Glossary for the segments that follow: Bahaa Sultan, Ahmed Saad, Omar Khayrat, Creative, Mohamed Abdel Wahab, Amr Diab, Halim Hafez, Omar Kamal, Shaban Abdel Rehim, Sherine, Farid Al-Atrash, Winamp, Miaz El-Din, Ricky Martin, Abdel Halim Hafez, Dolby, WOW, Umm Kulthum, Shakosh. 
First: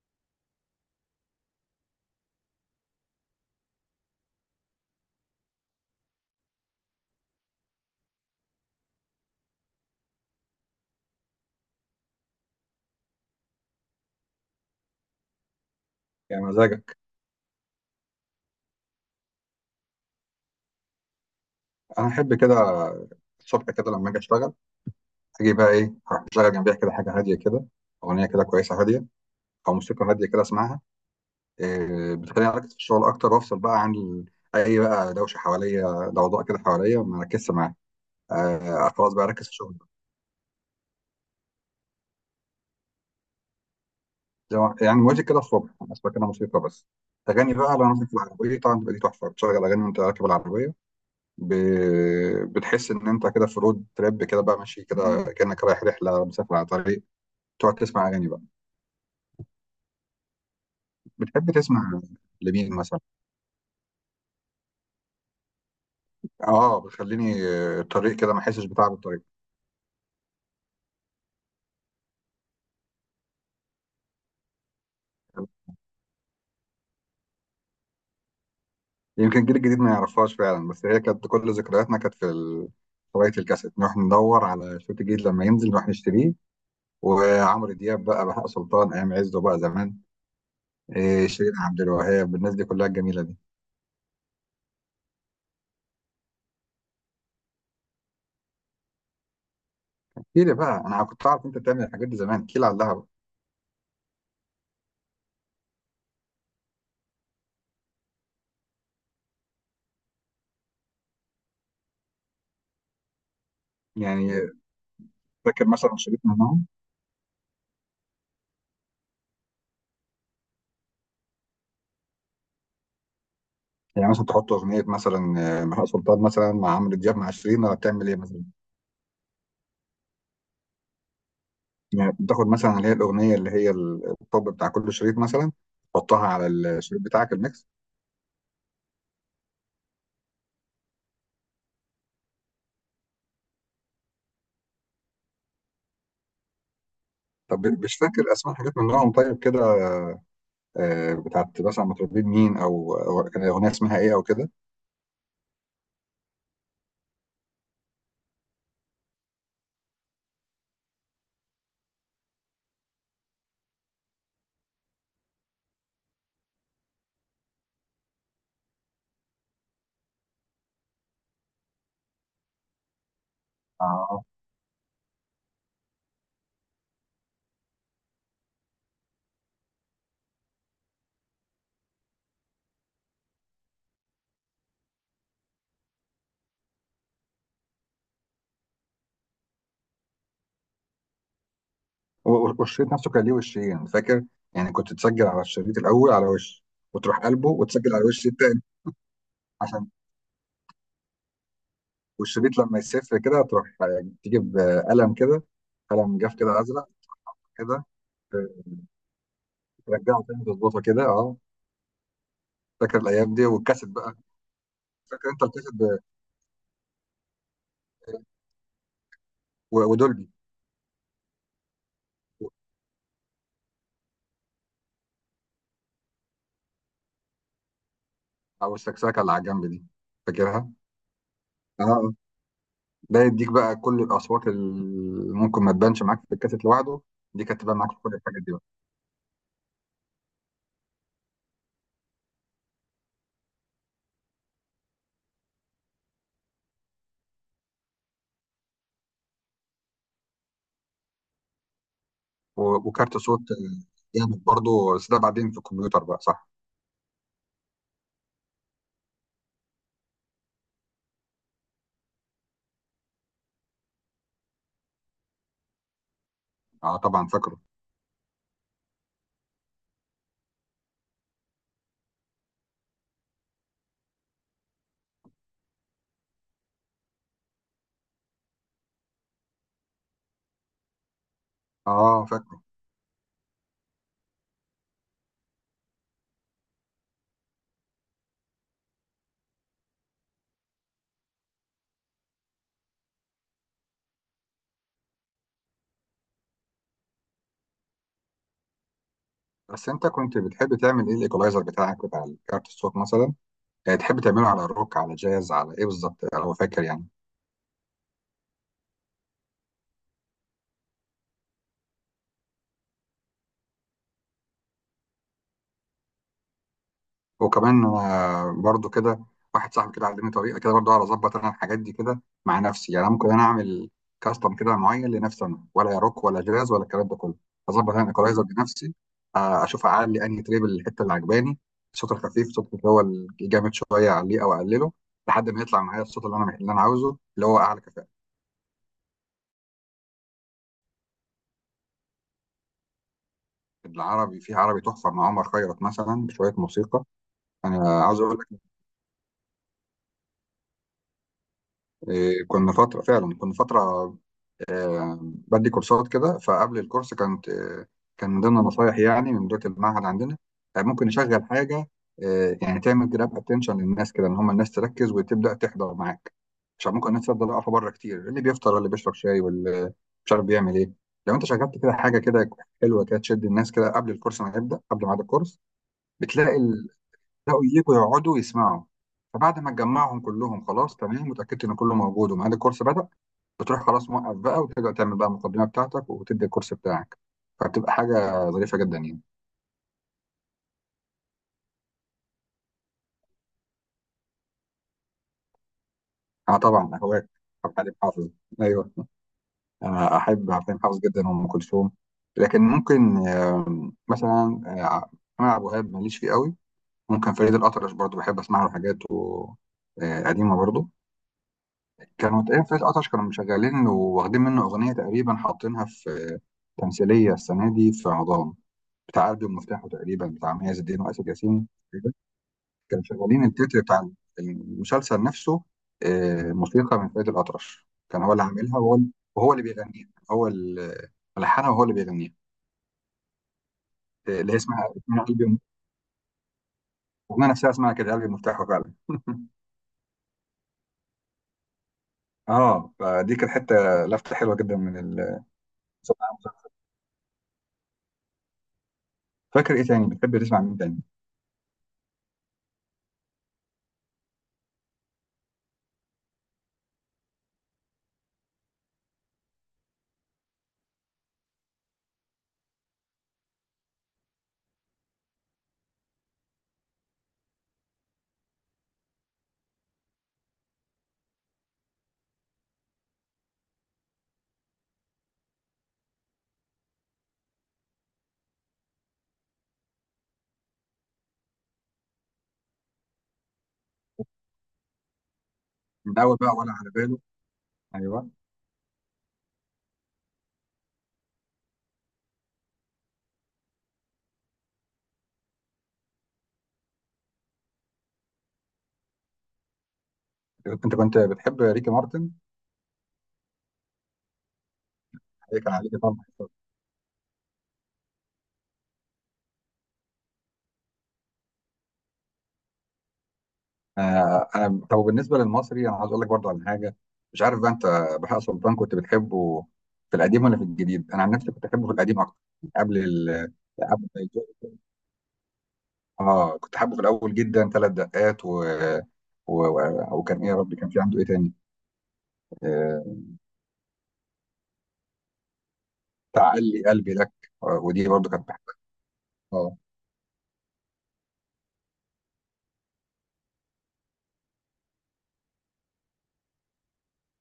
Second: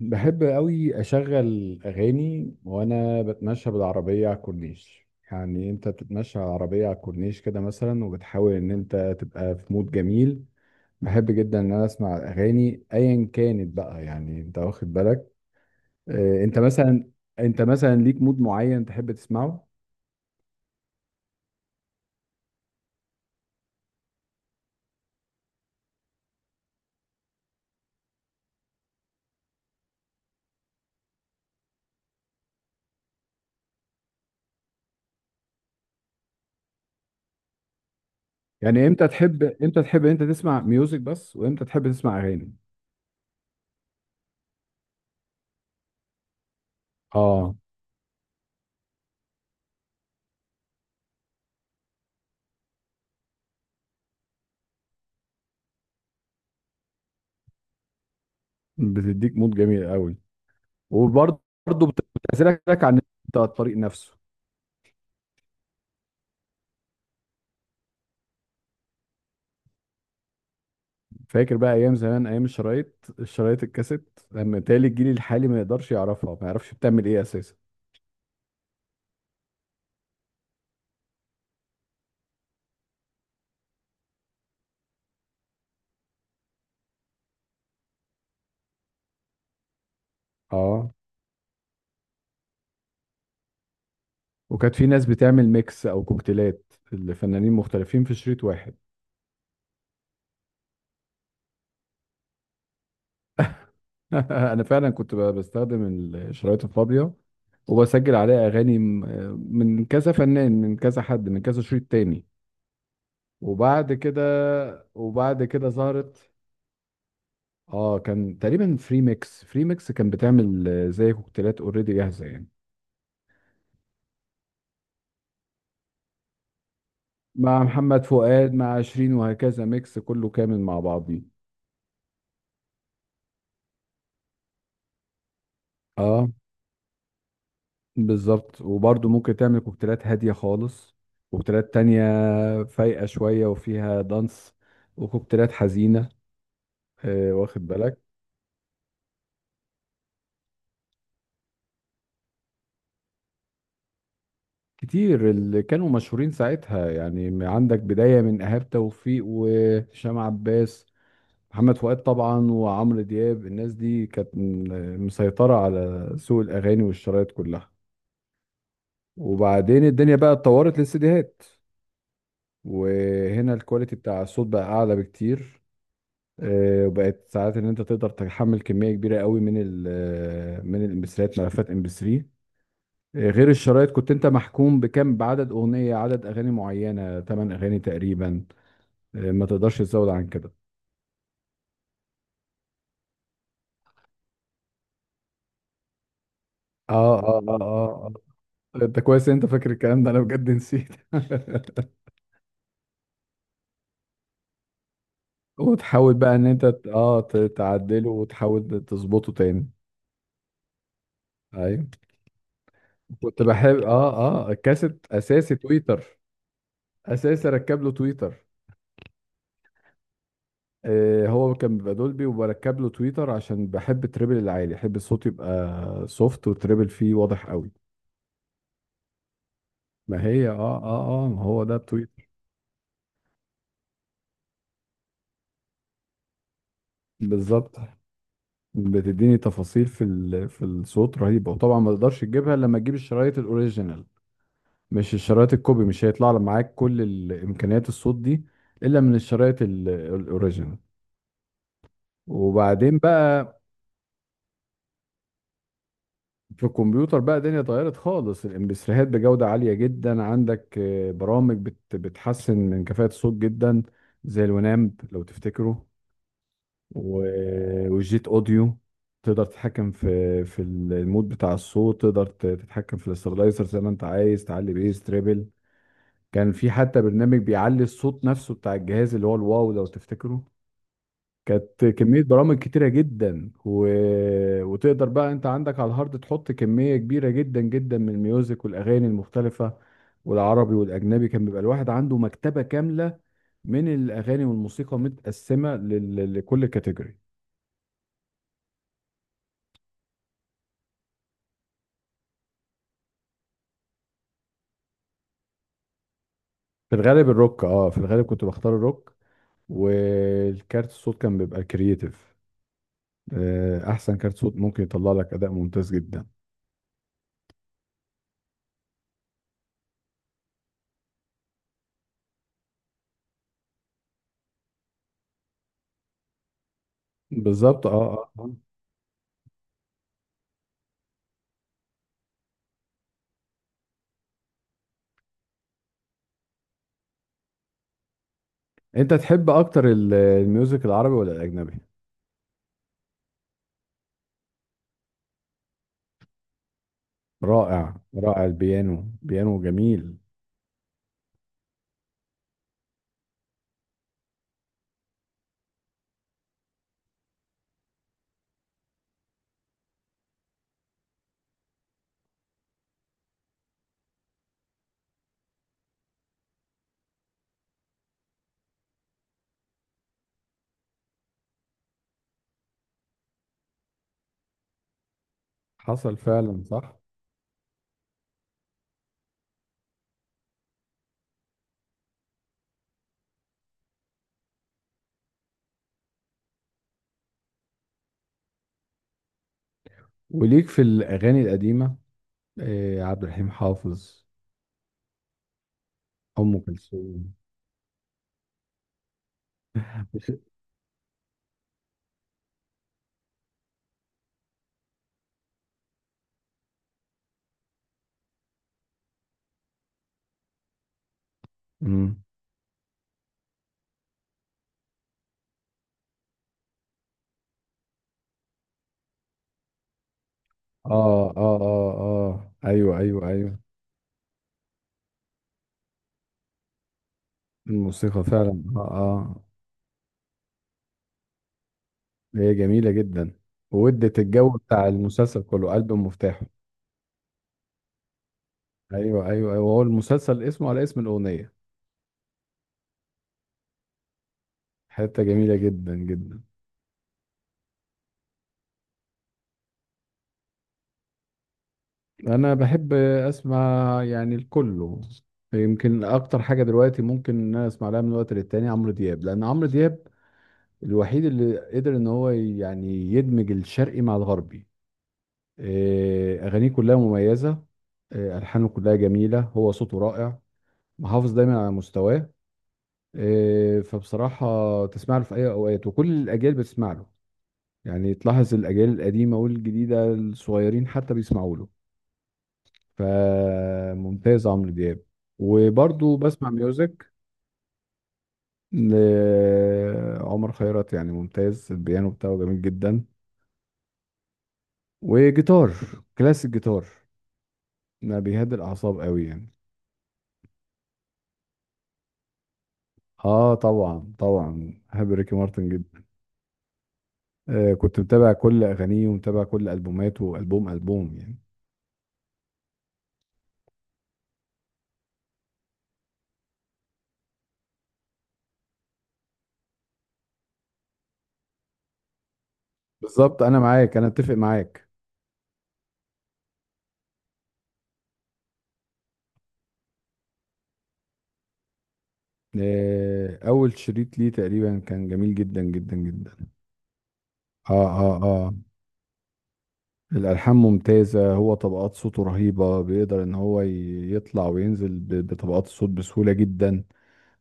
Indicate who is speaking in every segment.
Speaker 1: بحب قوي اشغل اغاني وانا بتمشى بالعربيه على الكورنيش. يعني انت بتتمشى على العربيه على الكورنيش كده مثلا وبتحاول ان انت تبقى في مود جميل. بحب جدا ان انا اسمع اغاني ايا كانت بقى، يعني انت واخد بالك.
Speaker 2: يا
Speaker 1: انت
Speaker 2: مزاجك.
Speaker 1: مثلا، انت مثلا ليك مود معين تحب تسمعه؟
Speaker 2: انا احب كده. الصبح كده لما اجي اشتغل اجي بقى ايه اروح اشغل جنبيها كده حاجه هاديه كده، اغنيه كده كويسه هاديه، او موسيقى هاديه كده اسمعها. إيه، بتخليني اركز في الشغل اكتر وافصل بقى عن اي بقى دوشه حواليا، ضوضاء كده حواليا ما اركزش معاها.
Speaker 1: يعني
Speaker 2: آه،
Speaker 1: امتى
Speaker 2: خلاص بقى
Speaker 1: تحب،
Speaker 2: اركز في الشغل.
Speaker 1: امتى تحب انت تسمع ميوزك بس وامتى تحب تسمع اغاني؟
Speaker 2: زي ما- يعني مودي كده الصبح انا اسمع كده موسيقى بس. اغاني
Speaker 1: اه،
Speaker 2: بقى لو انا مثلا في العربيه طبعا تبقى دي تحفه، بتشغل اغاني وانت راكب العربيه. ب... بتحس ان انت كده في رود تريب كده بقى ماشي كده، كانك رايح رحله مسافر على طريق، تقعد تسمع اغاني بقى.
Speaker 1: بتديك مود جميل قوي. وبرضه
Speaker 2: بتحب تسمع لمين
Speaker 1: بتعزلك عن
Speaker 2: مثلا؟
Speaker 1: الطريق نفسه.
Speaker 2: اه بتخليني الطريق كده ما احسش بتعب الطريق.
Speaker 1: فاكر بقى ايام زمان، ايام الشرايط، الكاسيت، لما تالي الجيل الحالي ما يقدرش يعرفها، ما يعرفش بتعمل ايه اساسا.
Speaker 2: يمكن الجيل الجديد ما يعرفهاش فعلا، بس هي كانت كل ذكرياتنا كانت في هوايه الكاسيت، نروح ندور على صوت جديد لما ينزل نروح نشتريه. وعمرو دياب بقى، بهاء سلطان ايام عزه بقى زمان.
Speaker 1: اه،
Speaker 2: إيه، شيرين عبد الوهاب، الناس دي كلها الجميله دي.
Speaker 1: وكانت في ناس بتعمل ميكس او كوكتيلات لفنانين مختلفين في شريط واحد.
Speaker 2: احكي لي بقى، انا كنت اعرف انت بتعمل الحاجات دي زمان. احكي لي عليها بقى.
Speaker 1: انا فعلا كنت بستخدم الشرايط الفاضية وبسجل عليها اغاني من كذا فنان، من كذا حد، من كذا شريط تاني. وبعد كده
Speaker 2: يعني
Speaker 1: وبعد
Speaker 2: فاكر
Speaker 1: كده
Speaker 2: مثلا شريط
Speaker 1: ظهرت.
Speaker 2: منهم؟
Speaker 1: اه، كان تقريبا فري ميكس، فري ميكس كان بتعمل زي كوكتيلات اوريدي جاهزة يعني.
Speaker 2: يعني مثلا تحط اغنيه مثلا، بهاء سلطان مثلا مع عمرو دياب مع
Speaker 1: مع
Speaker 2: شيرين، ولا
Speaker 1: محمد
Speaker 2: بتعمل ايه مثلا؟
Speaker 1: فؤاد، مع عشرين، وهكذا، ميكس كله كامل مع بعضيه.
Speaker 2: يعني بتاخد مثلا اللي هي الاغنيه اللي هي الطب بتاع كل شريط مثلا،
Speaker 1: اه
Speaker 2: تحطها على الشريط بتاعك الميكس.
Speaker 1: بالظبط. وبرضه ممكن تعمل كوكتيلات هادية خالص، كوكتيلات تانية فايقة شوية وفيها دانس، وكوكتيلات حزينة. آه، واخد
Speaker 2: طب مش
Speaker 1: بالك.
Speaker 2: فاكر اسماء حاجات من نوعهم طيب كده؟ بتاعت مثلا مطربين مين، او كان الاغنيه اسمها ايه او كده.
Speaker 1: كتير اللي كانوا مشهورين ساعتها يعني، عندك بداية من إيهاب توفيق وهشام عباس، محمد فؤاد طبعا، وعمرو دياب. الناس دي كانت مسيطرة على سوق الأغاني والشرايط كلها. وبعدين الدنيا بقى اتطورت للسيديهات، وهنا الكواليتي بتاع
Speaker 2: اه
Speaker 1: الصوت بقى اعلى بكتير. وبقت ساعات ان انت تقدر تحمل كميه كبيره قوي من ال آه، من الامبسريات، ملفات ام بي 3. غير الشرايط، كنت انت محكوم بعدد عدد اغاني معينه، 8 اغاني تقريبا. ما تقدرش تزود عن كده.
Speaker 2: والشريط نفسه كان ليه وشين فاكر؟ يعني كنت تسجل على الشريط الاول على وش، وتروح
Speaker 1: اه اه
Speaker 2: قلبه
Speaker 1: اه
Speaker 2: وتسجل على
Speaker 1: اه
Speaker 2: الوش التاني.
Speaker 1: آه، انت كويس إن انت فاكر
Speaker 2: عشان
Speaker 1: الكلام ده، انا بجد نسيت.
Speaker 2: والشريط لما يسف كده تروح تجيب قلم كده،
Speaker 1: وتحاول
Speaker 2: قلم
Speaker 1: بقى
Speaker 2: جاف
Speaker 1: ان
Speaker 2: كده
Speaker 1: انت
Speaker 2: ازرق كده.
Speaker 1: تعدله
Speaker 2: آه،
Speaker 1: وتحاول تظبطه تاني.
Speaker 2: ترجعه تاني تظبطه كده اه.
Speaker 1: ايوه،
Speaker 2: فاكر الايام
Speaker 1: كنت
Speaker 2: دي
Speaker 1: بحب
Speaker 2: والكاسيت
Speaker 1: اه،
Speaker 2: بقى؟
Speaker 1: اه، الكاسيت
Speaker 2: فاكر انت
Speaker 1: اساسي
Speaker 2: الكاسيت
Speaker 1: تويتر، اساسا ركب له تويتر.
Speaker 2: ودولبي،
Speaker 1: هو كان بيبقى دولبي وبركب له تويتر عشان بحب التريبل العالي، احب الصوت يبقى سوفت والتريبل فيه واضح قوي.
Speaker 2: او السكسكه اللي على الجنب دي؟
Speaker 1: ما هي
Speaker 2: فاكرها.
Speaker 1: اه، اه ما هو ده
Speaker 2: اه آه.
Speaker 1: بتويتر.
Speaker 2: ده يديك بقى كل الاصوات اللي ممكن ما تبانش معاك في الكاسيت لوحده، دي كانت
Speaker 1: بالظبط.
Speaker 2: تبان معاك في كل الحاجات دي بقى.
Speaker 1: بتديني تفاصيل في الصوت رهيبه، وطبعا ما تقدرش تجيبها إلا لما تجيب الشرايط الاوريجينال. مش الشرايط الكوبي، مش هيطلع لك معاك كل الامكانيات الصوت دي الا من الشرايط الاوريجينال. وبعدين
Speaker 2: وكارت صوت
Speaker 1: بقى
Speaker 2: جامد برضه، بس ده بعدين في الكمبيوتر بقى، صح؟
Speaker 1: في الكمبيوتر بقى الدنيا اتغيرت خالص. الامبسريهات بجودة عالية جدا، عندك برامج بتحسن من كفاءة الصوت جدا، زي الونامب لو تفتكره،
Speaker 2: اه طبعا فاكره.
Speaker 1: والجيت اوديو. تقدر تتحكم في المود بتاع الصوت، تقدر تتحكم في الاسترلايزر زي ما انت عايز، تعلي بيس، تريبل. كان في حتى برنامج بيعلي الصوت نفسه بتاع الجهاز، اللي هو الواو لو تفتكره. كانت كمية
Speaker 2: اه
Speaker 1: برامج
Speaker 2: فاكره.
Speaker 1: كتيرة جدا وتقدر بقى انت عندك على الهارد تحط كمية كبيرة جدا جدا من الميوزك والأغاني المختلفة. والعربي والأجنبي، كان بيبقى الواحد عنده مكتبة كاملة من الأغاني والموسيقى، متقسمة لكل كاتيجوري.
Speaker 2: بس انت كنت بتحب تعمل ايه الايكولايزر بتاعك بتاع كارت الصوت مثلا؟ يعني تحب تعمله على روك، على جاز، على ايه بالظبط لو فاكر
Speaker 1: في
Speaker 2: يعني؟
Speaker 1: الغالب الروك، اه في الغالب كنت بختار الروك. والكارت الصوت كان بيبقى كرييتيف، أحسن كارت صوت ممكن يطلع لك أداء ممتاز جدا.
Speaker 2: وكمان انا برضو كده، واحد صاحبي كده علمني طريقه كده برضو اعرف اظبط انا الحاجات دي كده مع نفسي. يعني أنا ممكن انا اعمل كاستم كده معين لنفسي انا، ولا روك ولا جاز ولا الكلام ده كله.
Speaker 1: بالظبط اه
Speaker 2: اظبط انا
Speaker 1: اه.
Speaker 2: الايكولايزر
Speaker 1: آه،
Speaker 2: بنفسي، اشوف اعلي انهي تريب، الحته اللي عجباني، الصوت الخفيف، الصوت اللي هو الجامد شويه، اعليه او اقلله لحد ما يطلع معايا الصوت اللي انا عاوزه، اللي هو اعلى كفاءه.
Speaker 1: انت تحب اكتر الميوزك العربي ولا الأجنبي؟
Speaker 2: العربي، في عربي تحفه مع عمر خيرت مثلا بشويه موسيقى.
Speaker 1: رائع
Speaker 2: انا عاوز اقول
Speaker 1: رائع،
Speaker 2: لك،
Speaker 1: البيانو، بيانو جميل.
Speaker 2: إيه، كنا فتره فعلا كنا فتره بدي كورسات كده. فقبل الكورس كانت كان من ضمن نصايحي يعني من مديرة المعهد عندنا، ممكن نشغل حاجة، يعني تعمل جراب اتنشن للناس كده، ان هم الناس تركز وتبدأ تحضر معاك، عشان ممكن الناس تفضل واقفة بره كتير، اللي بيفطر، اللي بيشرب شاي، واللي مش عارف بيعمل ايه. لو انت شغلت كده حاجة كده حلوة كده تشد الناس كده قبل الكورس ما يبدأ، قبل ميعاد الكورس،
Speaker 1: حصل فعلا
Speaker 2: بتلاقي
Speaker 1: صح.
Speaker 2: تلاقوا يجوا يقعدوا يسمعوا. فبعد ما تجمعهم كلهم خلاص تمام، متأكدت ان كله موجود وميعاد الكورس بدأ، بتروح خلاص موقف بقى وترجع تعمل بقى المقدمه بتاعتك وتدي الكورس بتاعك. فبتبقى حاجه ظريفه جدا يعني.
Speaker 1: وليك في الأغاني القديمة إيه؟ عبد الحليم حافظ؟
Speaker 2: انا
Speaker 1: أم
Speaker 2: طبعا اهواك.
Speaker 1: كلثوم؟
Speaker 2: حليم حافظ. ايوه، انا احب حليم حافظ جدا وام كلثوم. لكن ممكن مثلا محمد عبد الوهاب ماليش فيه قوي. ممكن فريد الأطرش برضو بحب اسمع له حاجات قديمه برضو.
Speaker 1: مم.
Speaker 2: كانوا تقريبا فريد الأطرش كانوا مشغلين، واخدين منه اغنيه تقريبا حاطينها في تمثيليه السنه دي في رمضان بتاع قلبي ومفتاحه، تقريبا بتاع مياز الدين واسر
Speaker 1: آه آه
Speaker 2: ياسين.
Speaker 1: آه آه أيوه
Speaker 2: كانوا
Speaker 1: أيوه
Speaker 2: شغالين
Speaker 1: أيوه
Speaker 2: التتر بتاع المسلسل نفسه، موسيقى من فريد الأطرش، كان
Speaker 1: الموسيقى
Speaker 2: هو اللي
Speaker 1: فعلا،
Speaker 2: عاملها
Speaker 1: آه
Speaker 2: وهو
Speaker 1: آه.
Speaker 2: وهو اللي بيغنيها، هو اللي ملحنها وهو اللي بيغنيها.
Speaker 1: هي جميلة جدا وادت الجو
Speaker 2: اللي هي
Speaker 1: بتاع
Speaker 2: اسمها
Speaker 1: المسلسل
Speaker 2: قلبي.
Speaker 1: كله، قلب مفتاحه.
Speaker 2: الأغنية نفسها اسمها كده قلبي مفتاحه فعلا
Speaker 1: أيوه، هو المسلسل اسمه على اسم الأغنية.
Speaker 2: اه فدي كانت حتة، لفتة حلوة جدا من
Speaker 1: حتة جميلة جدا جدا.
Speaker 2: فاكر ايه تاني بتحب تسمع؟ مين تاني؟
Speaker 1: انا بحب اسمع يعني الكله. يمكن اكتر حاجه دلوقتي ممكن ان انا اسمع لها من وقت للتاني عمرو دياب، لان عمرو دياب الوحيد اللي قدر ان هو يعني يدمج الشرقي مع الغربي. إيه، اغانيه كلها مميزه، إيه، الحانه كلها جميله، هو صوته رائع، محافظ دايما على مستواه. إيه، فبصراحه تسمع له في اي اوقات، وكل الاجيال بتسمع له. يعني تلاحظ الاجيال القديمه والجديده، الصغيرين حتى بيسمعوا له. فممتاز عمرو دياب. وبرضو
Speaker 2: من اول
Speaker 1: بسمع
Speaker 2: بقى ولا على
Speaker 1: ميوزك
Speaker 2: باله؟ ايوه.
Speaker 1: لعمر خيرت، يعني ممتاز. البيانو بتاعه جميل جدا، وجيتار، كلاسيك جيتار، ما بيهدي الأعصاب قوي يعني.
Speaker 2: انت كنت بتحب ريكي مارتن؟
Speaker 1: اه طبعا، طبعا بحب ريكي
Speaker 2: هي
Speaker 1: مارتن
Speaker 2: كان عليك
Speaker 1: جدا.
Speaker 2: طبعا.
Speaker 1: آه، كنت متابع كل أغانيه ومتابع كل ألبوماته، ألبوم ألبوم يعني.
Speaker 2: آه، انا طب بالنسبه للمصري انا عاوز اقول لك برضو على حاجه، مش عارف بقى انت بهاء سلطان كنت بتحبه في القديم ولا في الجديد. انا عن نفسي كنت احبه في القديم اكتر، قبل
Speaker 1: بالظبط،
Speaker 2: ال،
Speaker 1: أنا معاك، أنا
Speaker 2: قبل ما
Speaker 1: أتفق
Speaker 2: يجي-
Speaker 1: معاك.
Speaker 2: اه كنت حابه في الاول جدا ثلاث دقات وكان ايه يا ربي كان في عنده ايه تاني؟ آه،
Speaker 1: آه، أول شريط ليه تقريبا كان جميل جدا جدا جدا.
Speaker 2: تعلي قلبي لك.
Speaker 1: اه
Speaker 2: آه، ودي
Speaker 1: اه
Speaker 2: برضو كانت
Speaker 1: اه
Speaker 2: بحبها، اه.
Speaker 1: الألحان ممتازة، هو طبقات صوته رهيبة، بيقدر إن هو يطلع وينزل بطبقات الصوت بسهولة جدا.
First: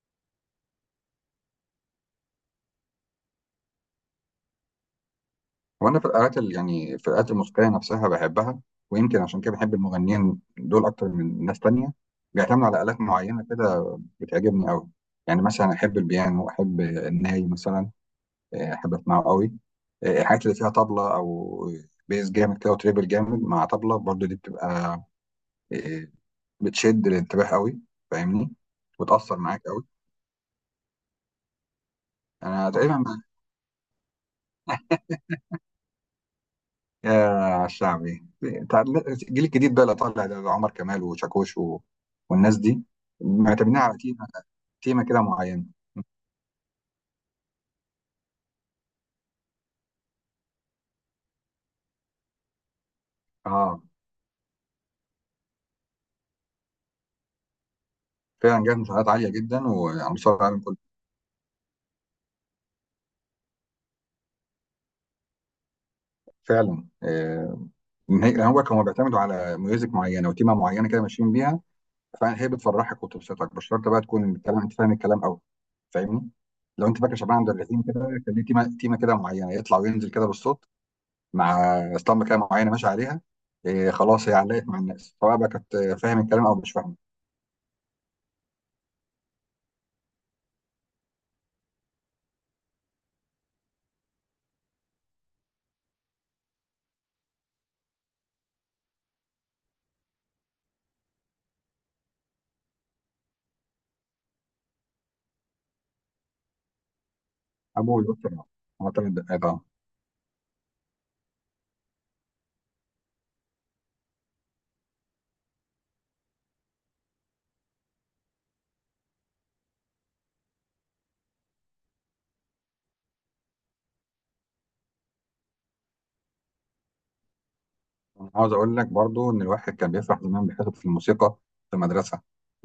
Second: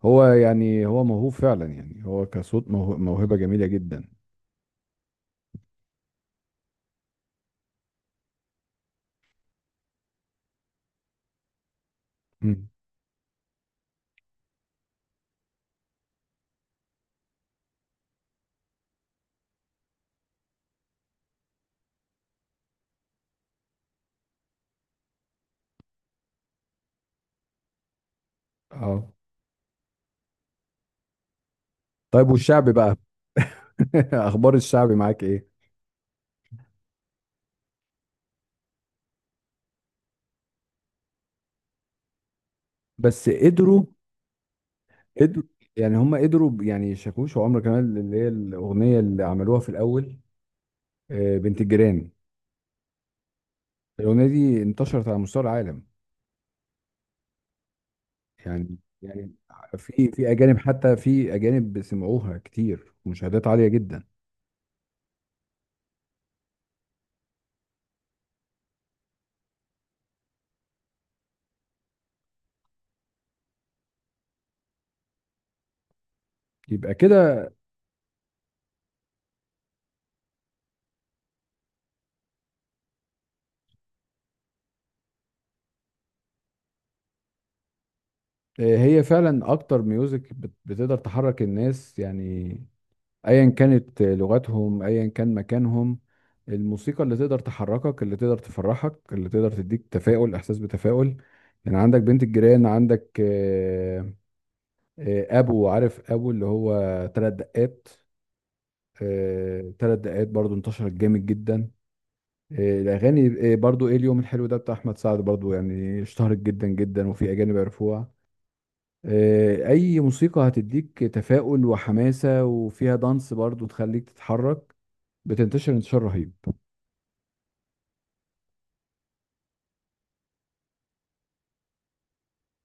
Speaker 1: هو يعني هو موهوب فعلا، يعني هو كصوت موهبة جميلة جدا.
Speaker 2: وانا في الآلات يعني في الآلات الموسيقيه نفسها بحبها. ويمكن عشان كده بحب المغنيين دول اكتر من ناس تانية، بيعتمدوا
Speaker 1: مم.
Speaker 2: على آلات معينه كده، بتعجبني قوي. يعني مثلا احب البيانو، احب الناي مثلا، احب اسمعه قوي. الحاجات اللي فيها طبلة، او بيز جامد كده وتريبل جامد مع طبلة برضو، دي بتبقى آه، بتشد الانتباه قوي، فاهمني؟
Speaker 1: اه
Speaker 2: وتأثر معاك قوي.
Speaker 1: طيب،
Speaker 2: انا
Speaker 1: والشعبي
Speaker 2: تقريبا
Speaker 1: بقى؟
Speaker 2: مع-
Speaker 1: أخبار الشعبي معاك إيه؟
Speaker 2: يا شعبي. تع- الجيل الجديد بقى اللي طالع ده، عمر كمال وشاكوش والناس دي
Speaker 1: بس
Speaker 2: معتمدين
Speaker 1: قدروا،
Speaker 2: على تيمة كده
Speaker 1: قدروا
Speaker 2: معينة.
Speaker 1: يعني. هم قدروا يعني شاكوش وعمرو كمال، اللي هي الأغنية اللي عملوها في الأول، بنت الجيران.
Speaker 2: اه،
Speaker 1: الأغنية دي انتشرت على مستوى العالم،
Speaker 2: فعلا
Speaker 1: يعني
Speaker 2: جايب مشاهدات عالية
Speaker 1: يعني
Speaker 2: جدا وعلى
Speaker 1: في
Speaker 2: مستوى
Speaker 1: اجانب،
Speaker 2: العالم كله.
Speaker 1: حتى في اجانب سمعوها كتير، ومشاهدات عاليه جدا.
Speaker 2: فعلا، هو كانوا بيعتمدوا على ميوزك معينه وتيمه معينه كده ماشيين بيها، فهي بتفرحك وتبسطك. مش شرط بقى تكون الكلام، انت فاهم الكلام قوي، فاهمني؟ لو
Speaker 1: يبقى
Speaker 2: انت فاكر شعبان عبد
Speaker 1: كده.
Speaker 2: الرحيم كده، كان ليه تيمه كده معينه يطلع وينزل كده بالصوت، مع اسطمبه كده معينه ماشي عليها. إيه خلاص، هي علقت مع الناس سواء بقى كانت فاهم الكلام او مش فاهمه.
Speaker 1: هي فعلا اكتر ميوزك بتقدر تحرك الناس يعني، ايا كانت لغتهم، ايا كان مكانهم. الموسيقى اللي تقدر تحركك، اللي تقدر تفرحك، اللي تقدر تديك تفاؤل، احساس بتفاؤل. يعني عندك بنت الجيران، عندك ابو عارف، ابو اللي هو ثلاث دقات.
Speaker 2: ابو الوقت طبعا، هو 3 دقائق، اه.
Speaker 1: ثلاث دقات برضو انتشرت جامد جدا. إيه، الاغاني، إيه، برضو ايه اليوم الحلو ده بتاع احمد سعد، برضو يعني اشتهرت جدا جدا، وفي اجانب عرفوها. إيه، اي موسيقى هتديك تفاؤل وحماسة وفيها دانس برضو تخليك تتحرك، بتنتشر انتشار رهيب.
Speaker 2: انا عاوز اقول لك برضو ان الواحد كان بيفرح زمان بيحتفظ في الموسيقى في المدرسه،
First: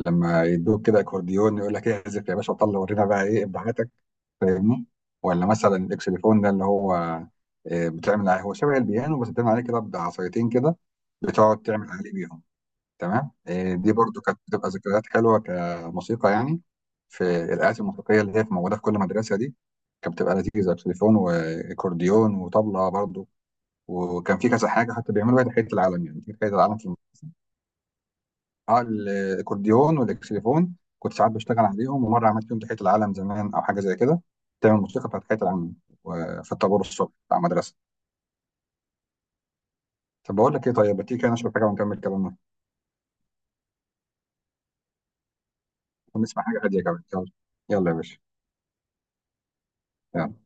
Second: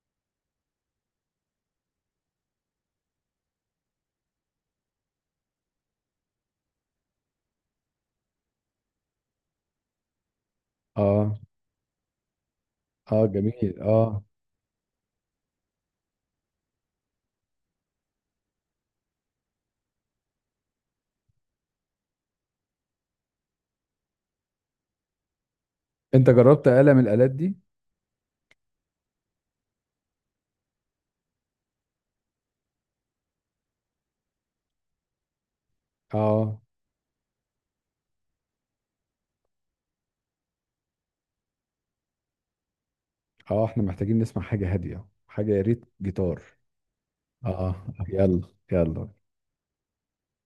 Speaker 2: لما يدوك كده اكورديون يقول لك إيه، اعزف يا باشا، وطلع ورينا بقى ايه ابداعاتك، فاهمني؟ ولا مثلا الاكسليفون ده اللي هو بتعمل عليه، هو شبه البيانو بس بتعمل عليه كده بعصايتين كده،
Speaker 1: اه
Speaker 2: بتقعد تعمل عليه بيهم.
Speaker 1: اه
Speaker 2: تمام،
Speaker 1: جميل
Speaker 2: دي برضو
Speaker 1: اه.
Speaker 2: كانت بتبقى ذكريات حلوه كموسيقى يعني. في الآلات الموسيقية اللي هي موجودة في كل مدرسة دي، كانت بتبقى لذيذة، تليفون وأكورديون وطبلة برضو. وكان في كذا حاجة حتى بيعملوا بيها تحية العالم، يعني
Speaker 1: انت
Speaker 2: تحية
Speaker 1: جربت
Speaker 2: العالم
Speaker 1: آلة
Speaker 2: في.
Speaker 1: من الآلات دي؟
Speaker 2: اه، الاكورديون والاكسليفون كنت ساعات بشتغل عليهم، ومره عملت يوم تحيه العالم زمان او حاجه زي كده، تعمل موسيقى بتاعت تحيه العالم في
Speaker 1: اه
Speaker 2: الطابور الصبح بتاع المدرسه. طب بقول لك ايه، طيب ما تيجي كده نشرب حاجه ونكمل كلامنا
Speaker 1: اه، احنا محتاجين نسمع حاجة هادية، حاجة يا ريت جيتار.
Speaker 2: ونسمع حاجه هاديه كمان. يلا.
Speaker 1: اه
Speaker 2: يلا يا باشا.
Speaker 1: يلا يلا.
Speaker 2: يلا.